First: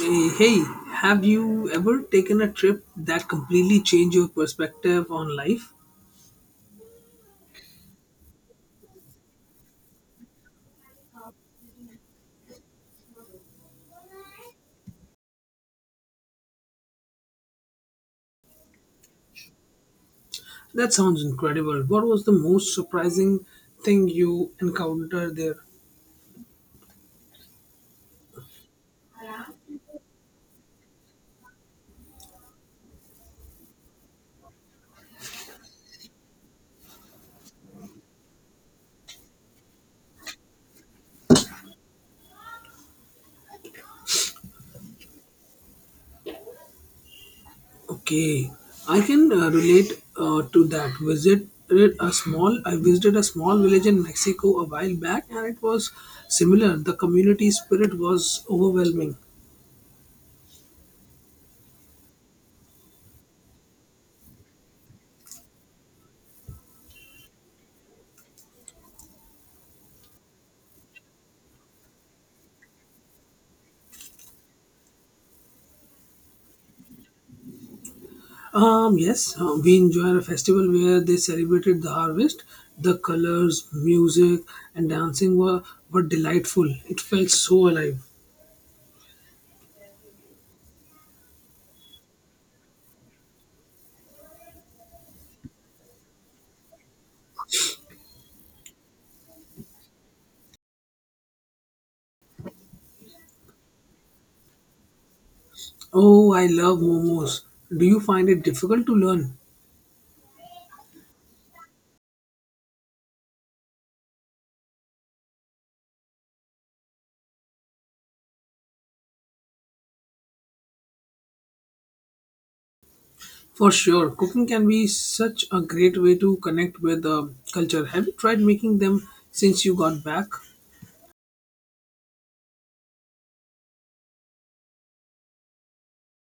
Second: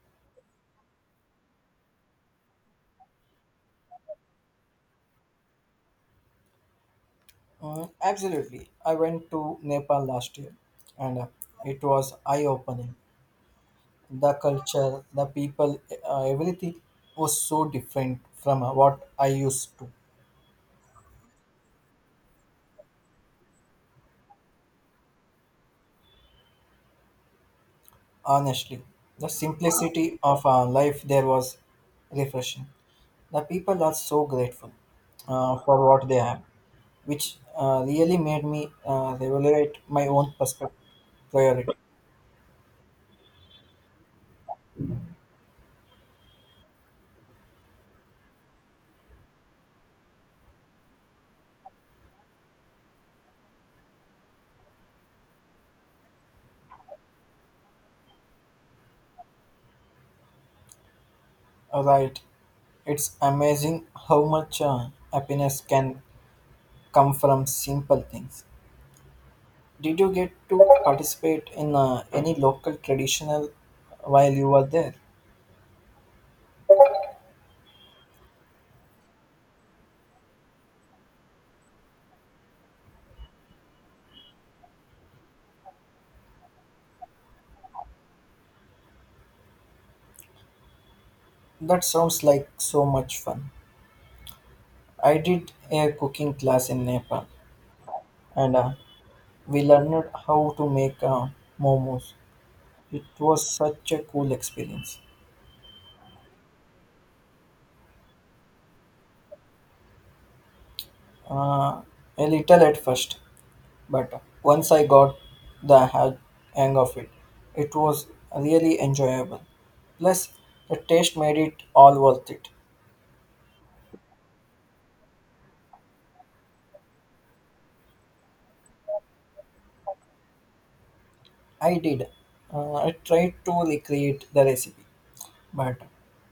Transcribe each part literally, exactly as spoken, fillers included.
Eh, Hey, have you ever taken a trip that completely changed your perspective on life? Mm, absolutely. I went to Nepal last year and uh, it was eye opening. The culture, the people, uh, everything was so different from uh, what I used to. That sounds incredible. What was the most surprising thing you encountered there? Honestly, the simplicity of our life there was refreshing. The people are so grateful, uh, for what they have, which uh, really made me uh, evaluate my own perspective priority. Okay, I can uh, relate uh, to that. Visited a small, I visited a small village in Mexico a while back, and it was similar. The community spirit was overwhelming. Right, it's amazing how much uh, happiness can come from simple things. Did you get to participate in uh, any local traditional while you were there? Um, yes, uh, we enjoyed a festival where they celebrated the harvest. The colors, music, and dancing were, were delightful. It felt so alive. That sounds like so much fun. I did a cooking class in Nepal and uh, we learned how to make uh, momos. It was such a cool experience. Oh, I love momos. Do you find it difficult to learn? Uh, a little at first, but once I got the ha- hang of it, it was really enjoyable. Plus, the taste made it all worth it. For sure, cooking can be such a great way to connect with the culture. Have you tried making them since you got back? I did. Uh, I tried to recreate the recipe, but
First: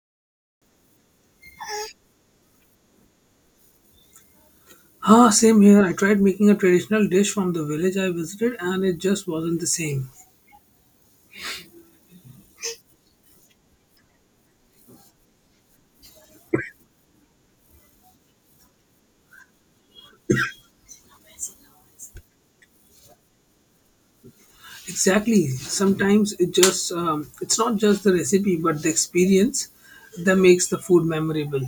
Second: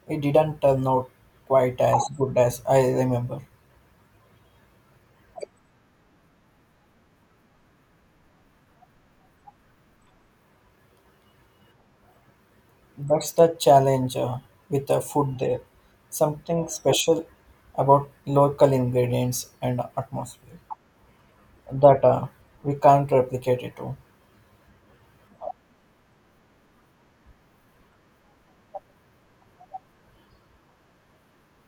it didn't turn out quite as good as I remember. Ah, same here. I tried making a traditional dish from the village I visited, and it just wasn't the same. That's the challenge uh, with the food there. Something special about local ingredients and atmosphere that uh, we can't replicate it to. Exactly. Sometimes it just um, it's not just the recipe, but the experience that makes the food memorable.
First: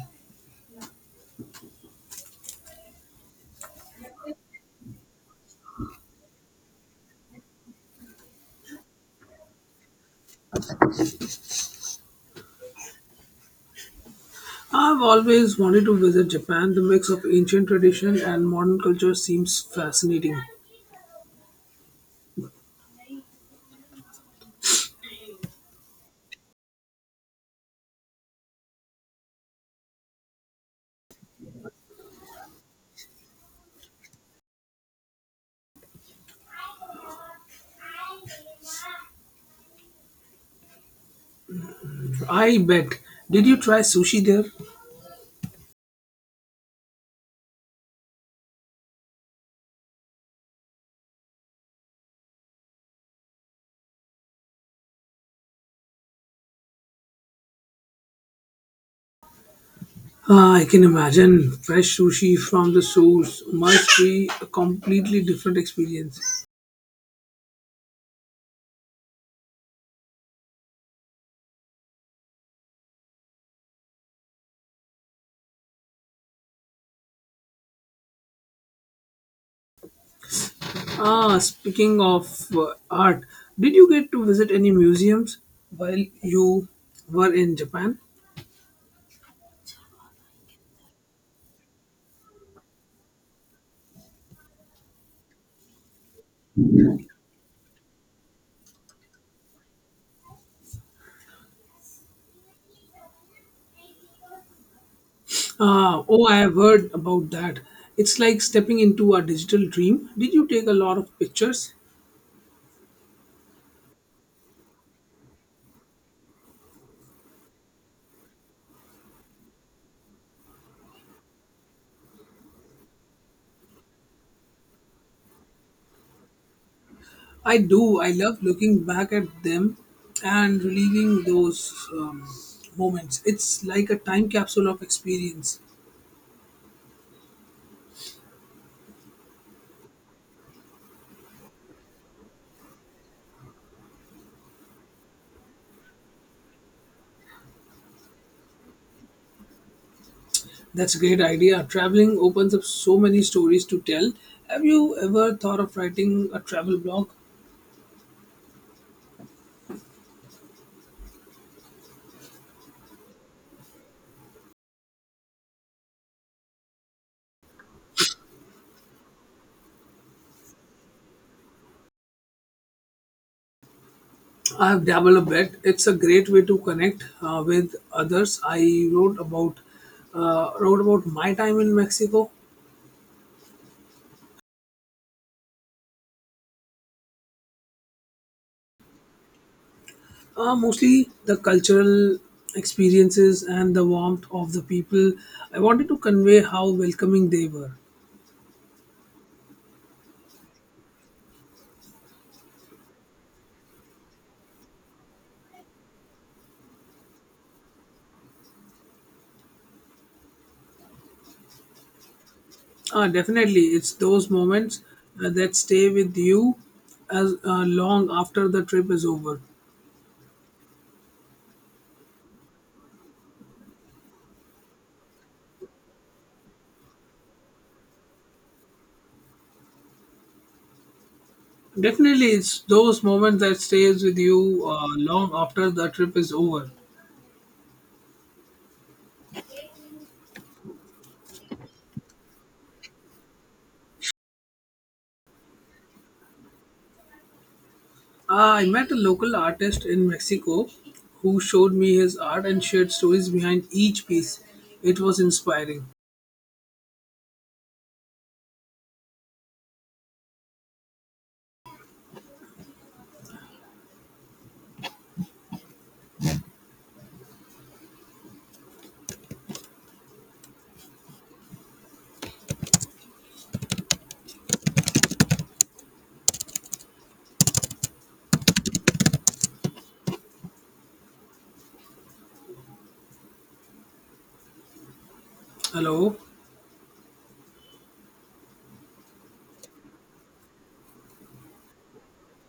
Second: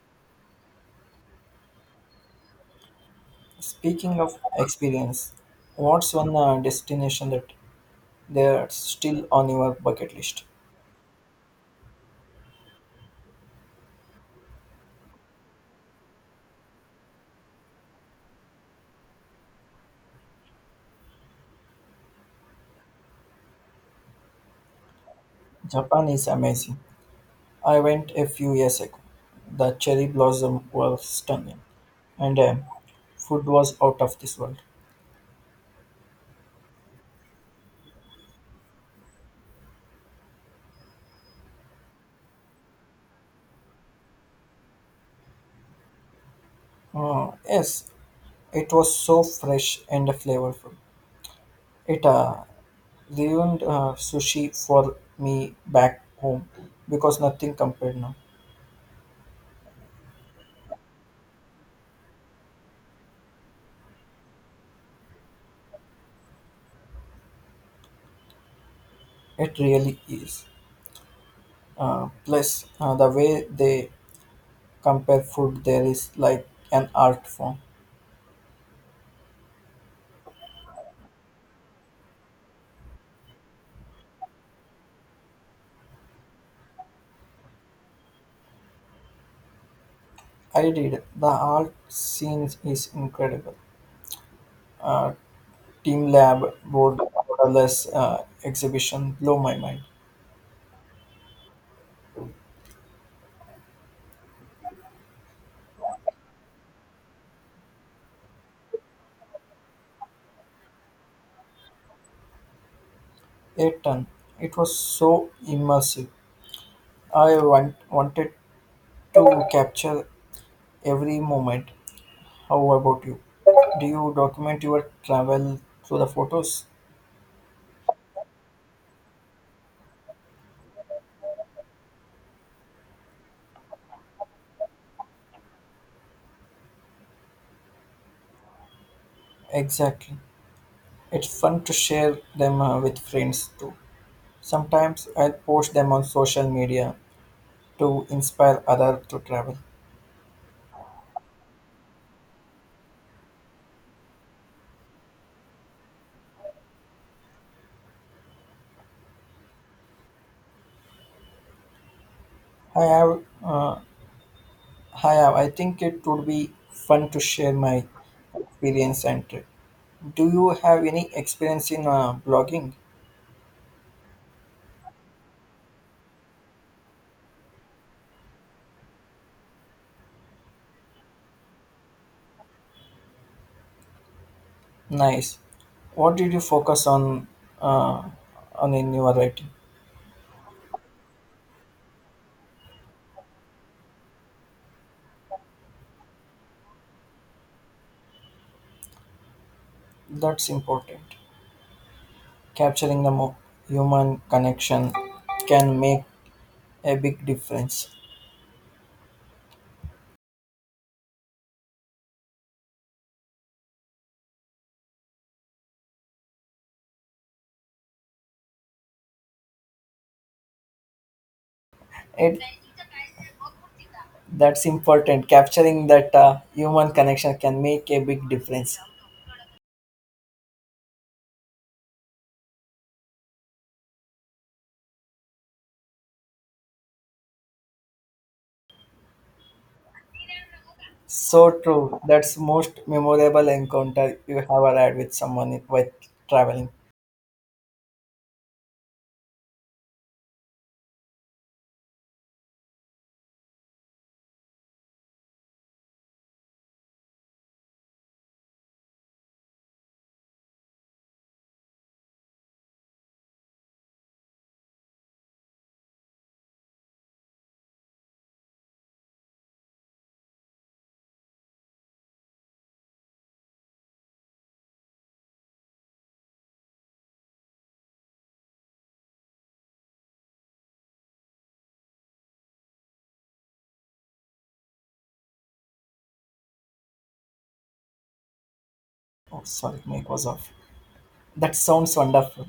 Speaking of experience, what's one uh, destination that they're still on your bucket list? I've always wanted to visit Japan. The mix of ancient tradition and modern culture seems fascinating. Japan is amazing, I went a few years ago. The cherry blossom was stunning, and um, food was out of this world. I bet. Did you try sushi there? Uh, yes, it was so fresh and flavorful. It uh, ruined uh, sushi for me back home because nothing compared now. Ah, I can imagine fresh sushi from the source must be a completely different experience. It really is. Uh, plus, uh, the way they compare food there is like an art form. Ah, speaking of uh, art, did you get to visit any museums while you were in Japan? I did. The art scene is incredible. Uh, Team Lab wrote the borderless uh, exhibition blow my mind. Uh, oh, I have heard about that. It's like stepping into a digital dream. Did you take a lot of pictures? A ton. It was so immersive. I want, wanted to capture every moment. How about you? Do you document your travel through the photos? I do. I love looking back at them and reliving those um, moments. It's like a time capsule of experience. Exactly. It's fun to share them, uh, with friends too. Sometimes I'll post them on social media to inspire others to travel. That's a great idea. Traveling opens up so many stories to tell. Have you ever thought of writing a travel blog? I have, uh, I have. I think it would be fun to share my experience and trip. Do you have any experience in uh, blogging? I have dabbled a bit. It's a great way to connect uh, with others. I wrote about uh, wrote about my time in Mexico. Nice. What did you focus on, uh, on in your writing? Uh, mostly the cultural experiences and the warmth of the people. I wanted to convey how welcoming they were. That's important. Capturing the mo- human connection can make a big difference. Ah, definitely, it's those moments uh, that stay with you as uh, long after the trip is over. It that's important. Capturing that uh, human connection can make a big difference. Definitely, it's those moments that stays with you uh, long after the trip is over. So true. That's most memorable encounter you have had with someone with traveling. Ah, I met a local artist in Mexico who showed me his art and shared stories behind each piece. It was inspiring. Hello. Oh, sorry, mic was off. That sounds wonderful.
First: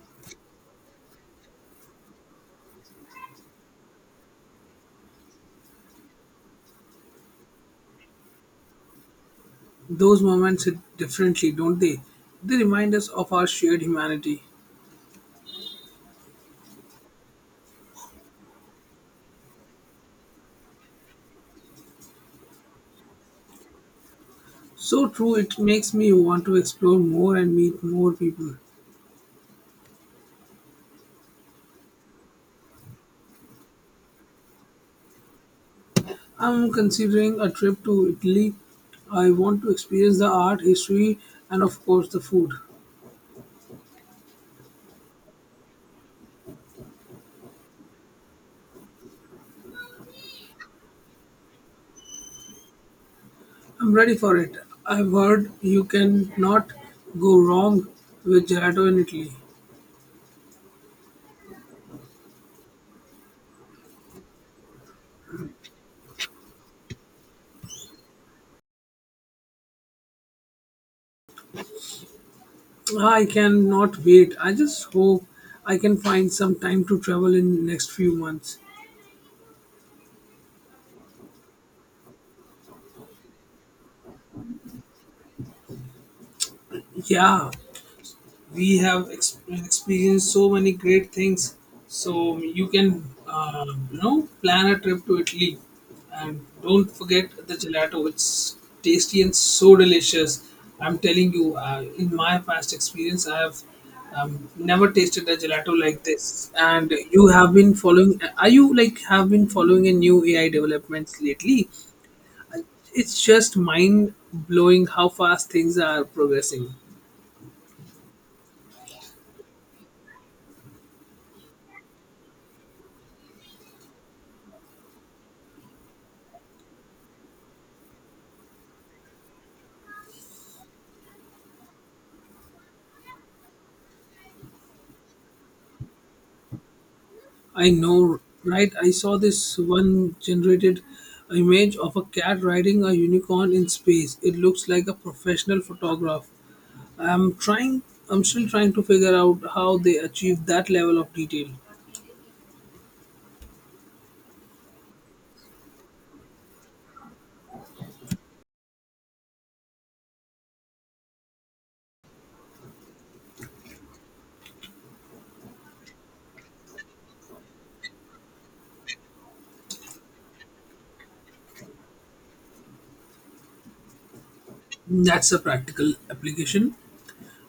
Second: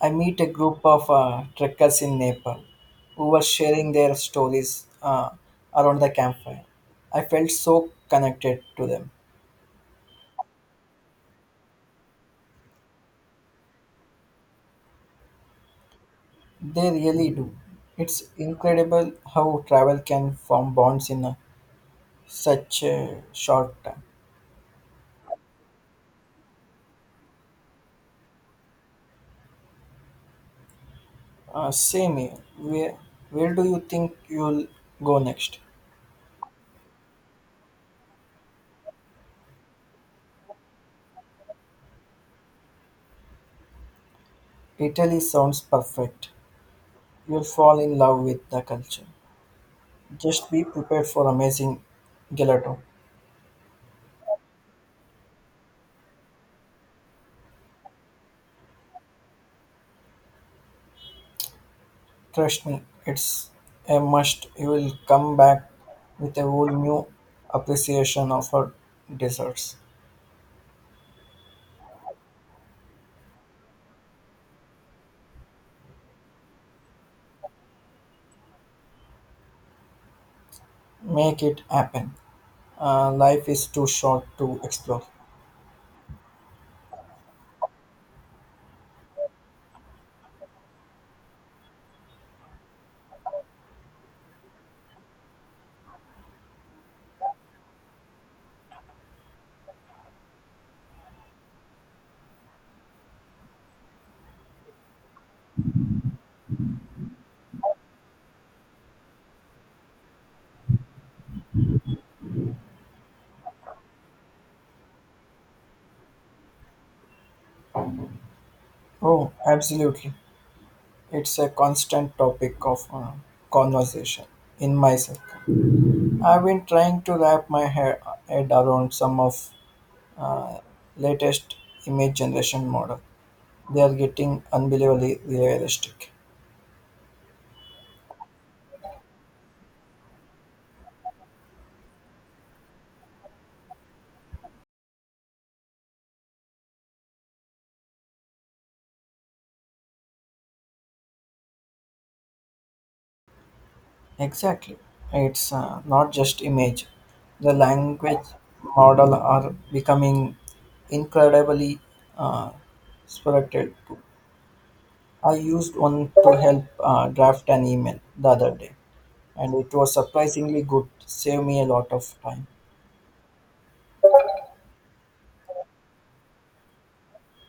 I meet a group of uh, trekkers in Nepal who were sharing their stories uh, around the campfire. I felt so connected to them. Those moments hit differently, don't they? They remind us of our shared humanity. They really do. It's incredible how travel can form bonds in a, such a short time. So true, it makes me want to explore more and meet more people. Uh, same here. Where, where do you think you'll go next? I'm considering a trip to Italy. I want to experience the art, history, and of course the food. Italy sounds perfect. You'll fall in love with the culture. Just be prepared for amazing gelato. I'm ready for it. I've heard you can not go wrong with gelato in Italy. Trust me, it's a must. You will come back with a whole new appreciation of her desserts. Ah, I cannot wait. I just hope I can find some time to travel in next few months. Make it happen. Uh, life is too short to explore. Yeah, we have ex- experienced so many great things, so you can uh, you know plan a trip to Italy, and don't forget the gelato. It's tasty and so delicious. I'm telling you, uh, in my past experience I have um, never tasted a gelato like this. And you have been following are you like have been following a new A I developments lately? It's just mind blowing how fast things are progressing. Oh, absolutely. It's a constant topic of uh, conversation in my circle. I've been trying to wrap my hair, head around some of uh, latest image generation model. They are getting unbelievably realistic. I know, right? I saw this one generated image of a cat riding a unicorn in space. It looks like a professional photograph. I'm trying, I'm still trying to figure out how they achieve that level of detail. Exactly. It's uh, not just image. The language model are becoming incredibly uh, spirited. I used one to help uh, draft an email the other day, and it was surprisingly good. Saved me a lot of time. That's a practical application.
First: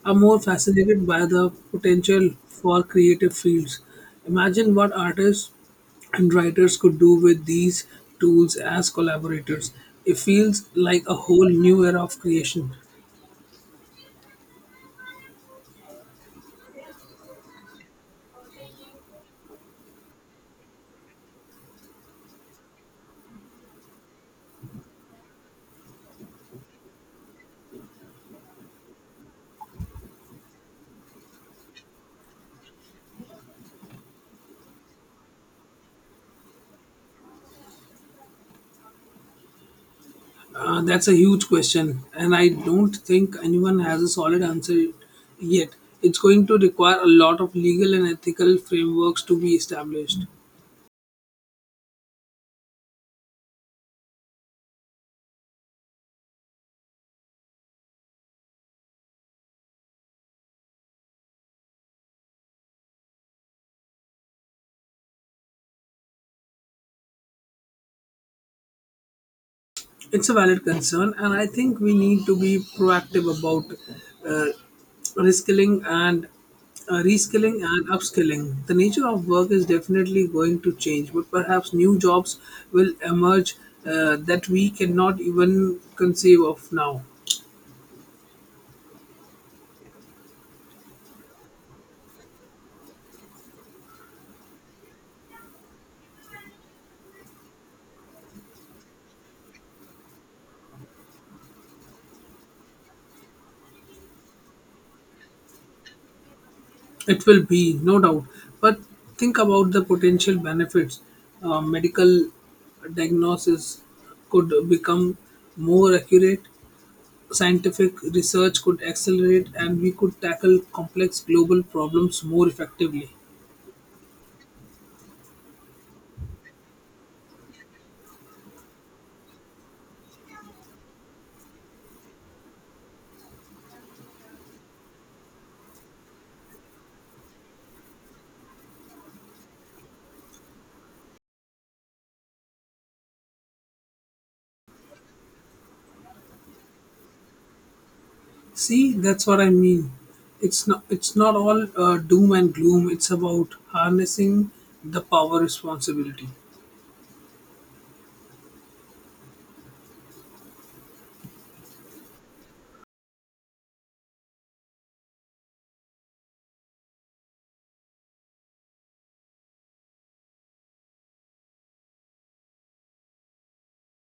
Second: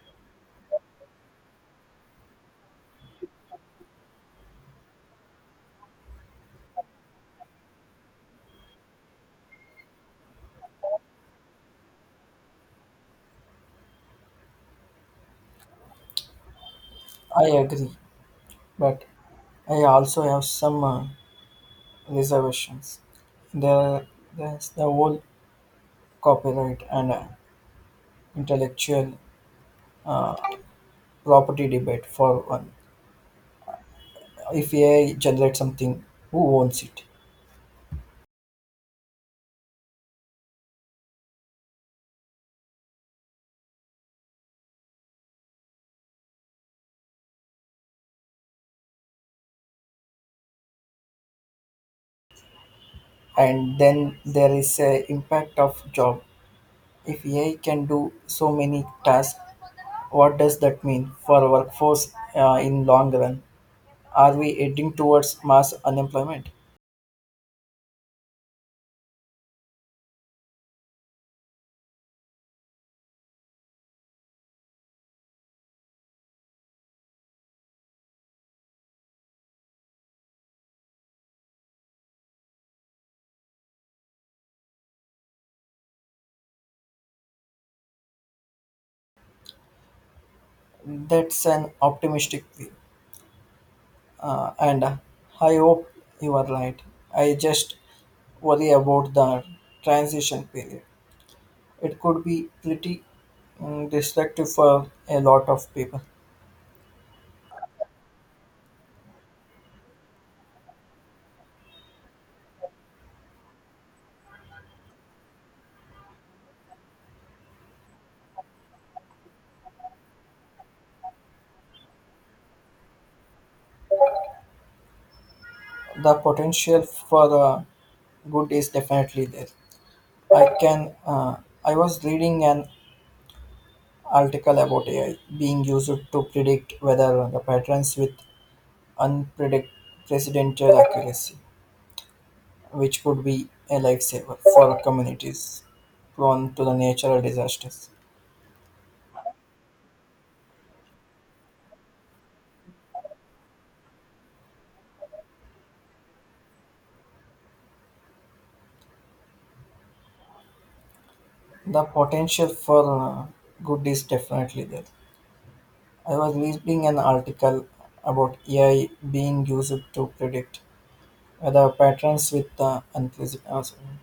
I'm more fascinated by the potential for creative fields. Imagine what artists and writers could do with these tools as collaborators. It feels like a whole new era of creation. I agree, but I also have some uh, reservations. There, there's the whole copyright and uh, intellectual uh, property debate for one. If A I generates something, who owns it? Uh, that's a huge question, and I don't think anyone has a solid answer yet. It's going to require a lot of legal and ethical frameworks to be established. And then there is a impact of job. If A I can do so many tasks, what does that mean for our workforce uh, in long run? Are we heading towards mass unemployment? It's a valid concern, and I think we need to be proactive about uh, reskilling and uh, reskilling and upskilling. The nature of work is definitely going to change, but perhaps new jobs will emerge uh, that we cannot even conceive of now. That's an optimistic view, uh, and I hope you are right. I just worry about the transition period. It could be pretty mm, destructive for a lot of people. It will be, no doubt. But think about the potential benefits. Uh, medical diagnosis could become more accurate, scientific research could accelerate, and we could tackle complex global problems more effectively. The potential for uh, good is definitely there. I can. Uh, I was reading an article about A I being used to predict weather the patterns with unprecedented accuracy, which could be a lifesaver for communities prone to the natural disasters. See, that's what I mean. It's not, it's not all uh, doom and gloom. It's about harnessing the power responsibility. The potential for uh, good is definitely there. I was reading an article about A I being used to predict the patrons with the inclusive awesome.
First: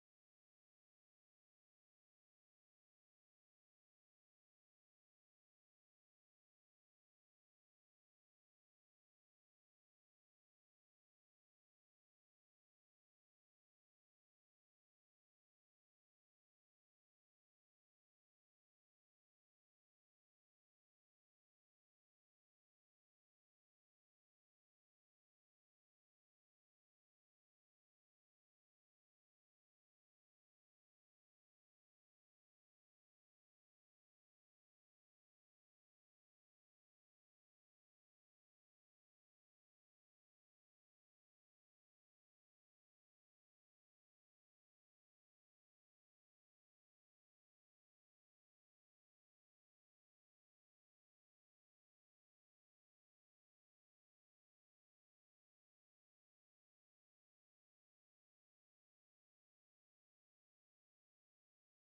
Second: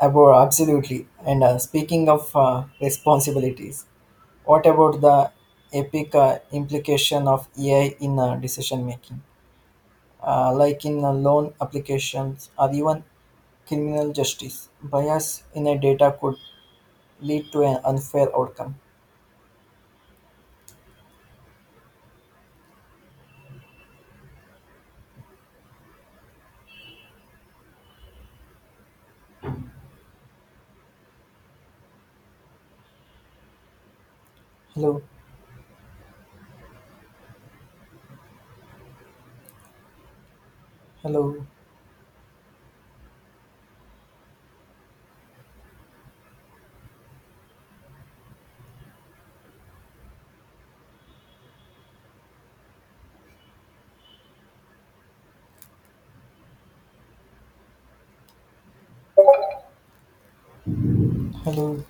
About absolutely and uh, speaking of uh, responsibilities, what about the epic uh, implication of ai in uh, decision making, uh, like in uh, loan applications or even criminal justice bias in a data could lead to an unfair outcome. Hello. Hello. Hello.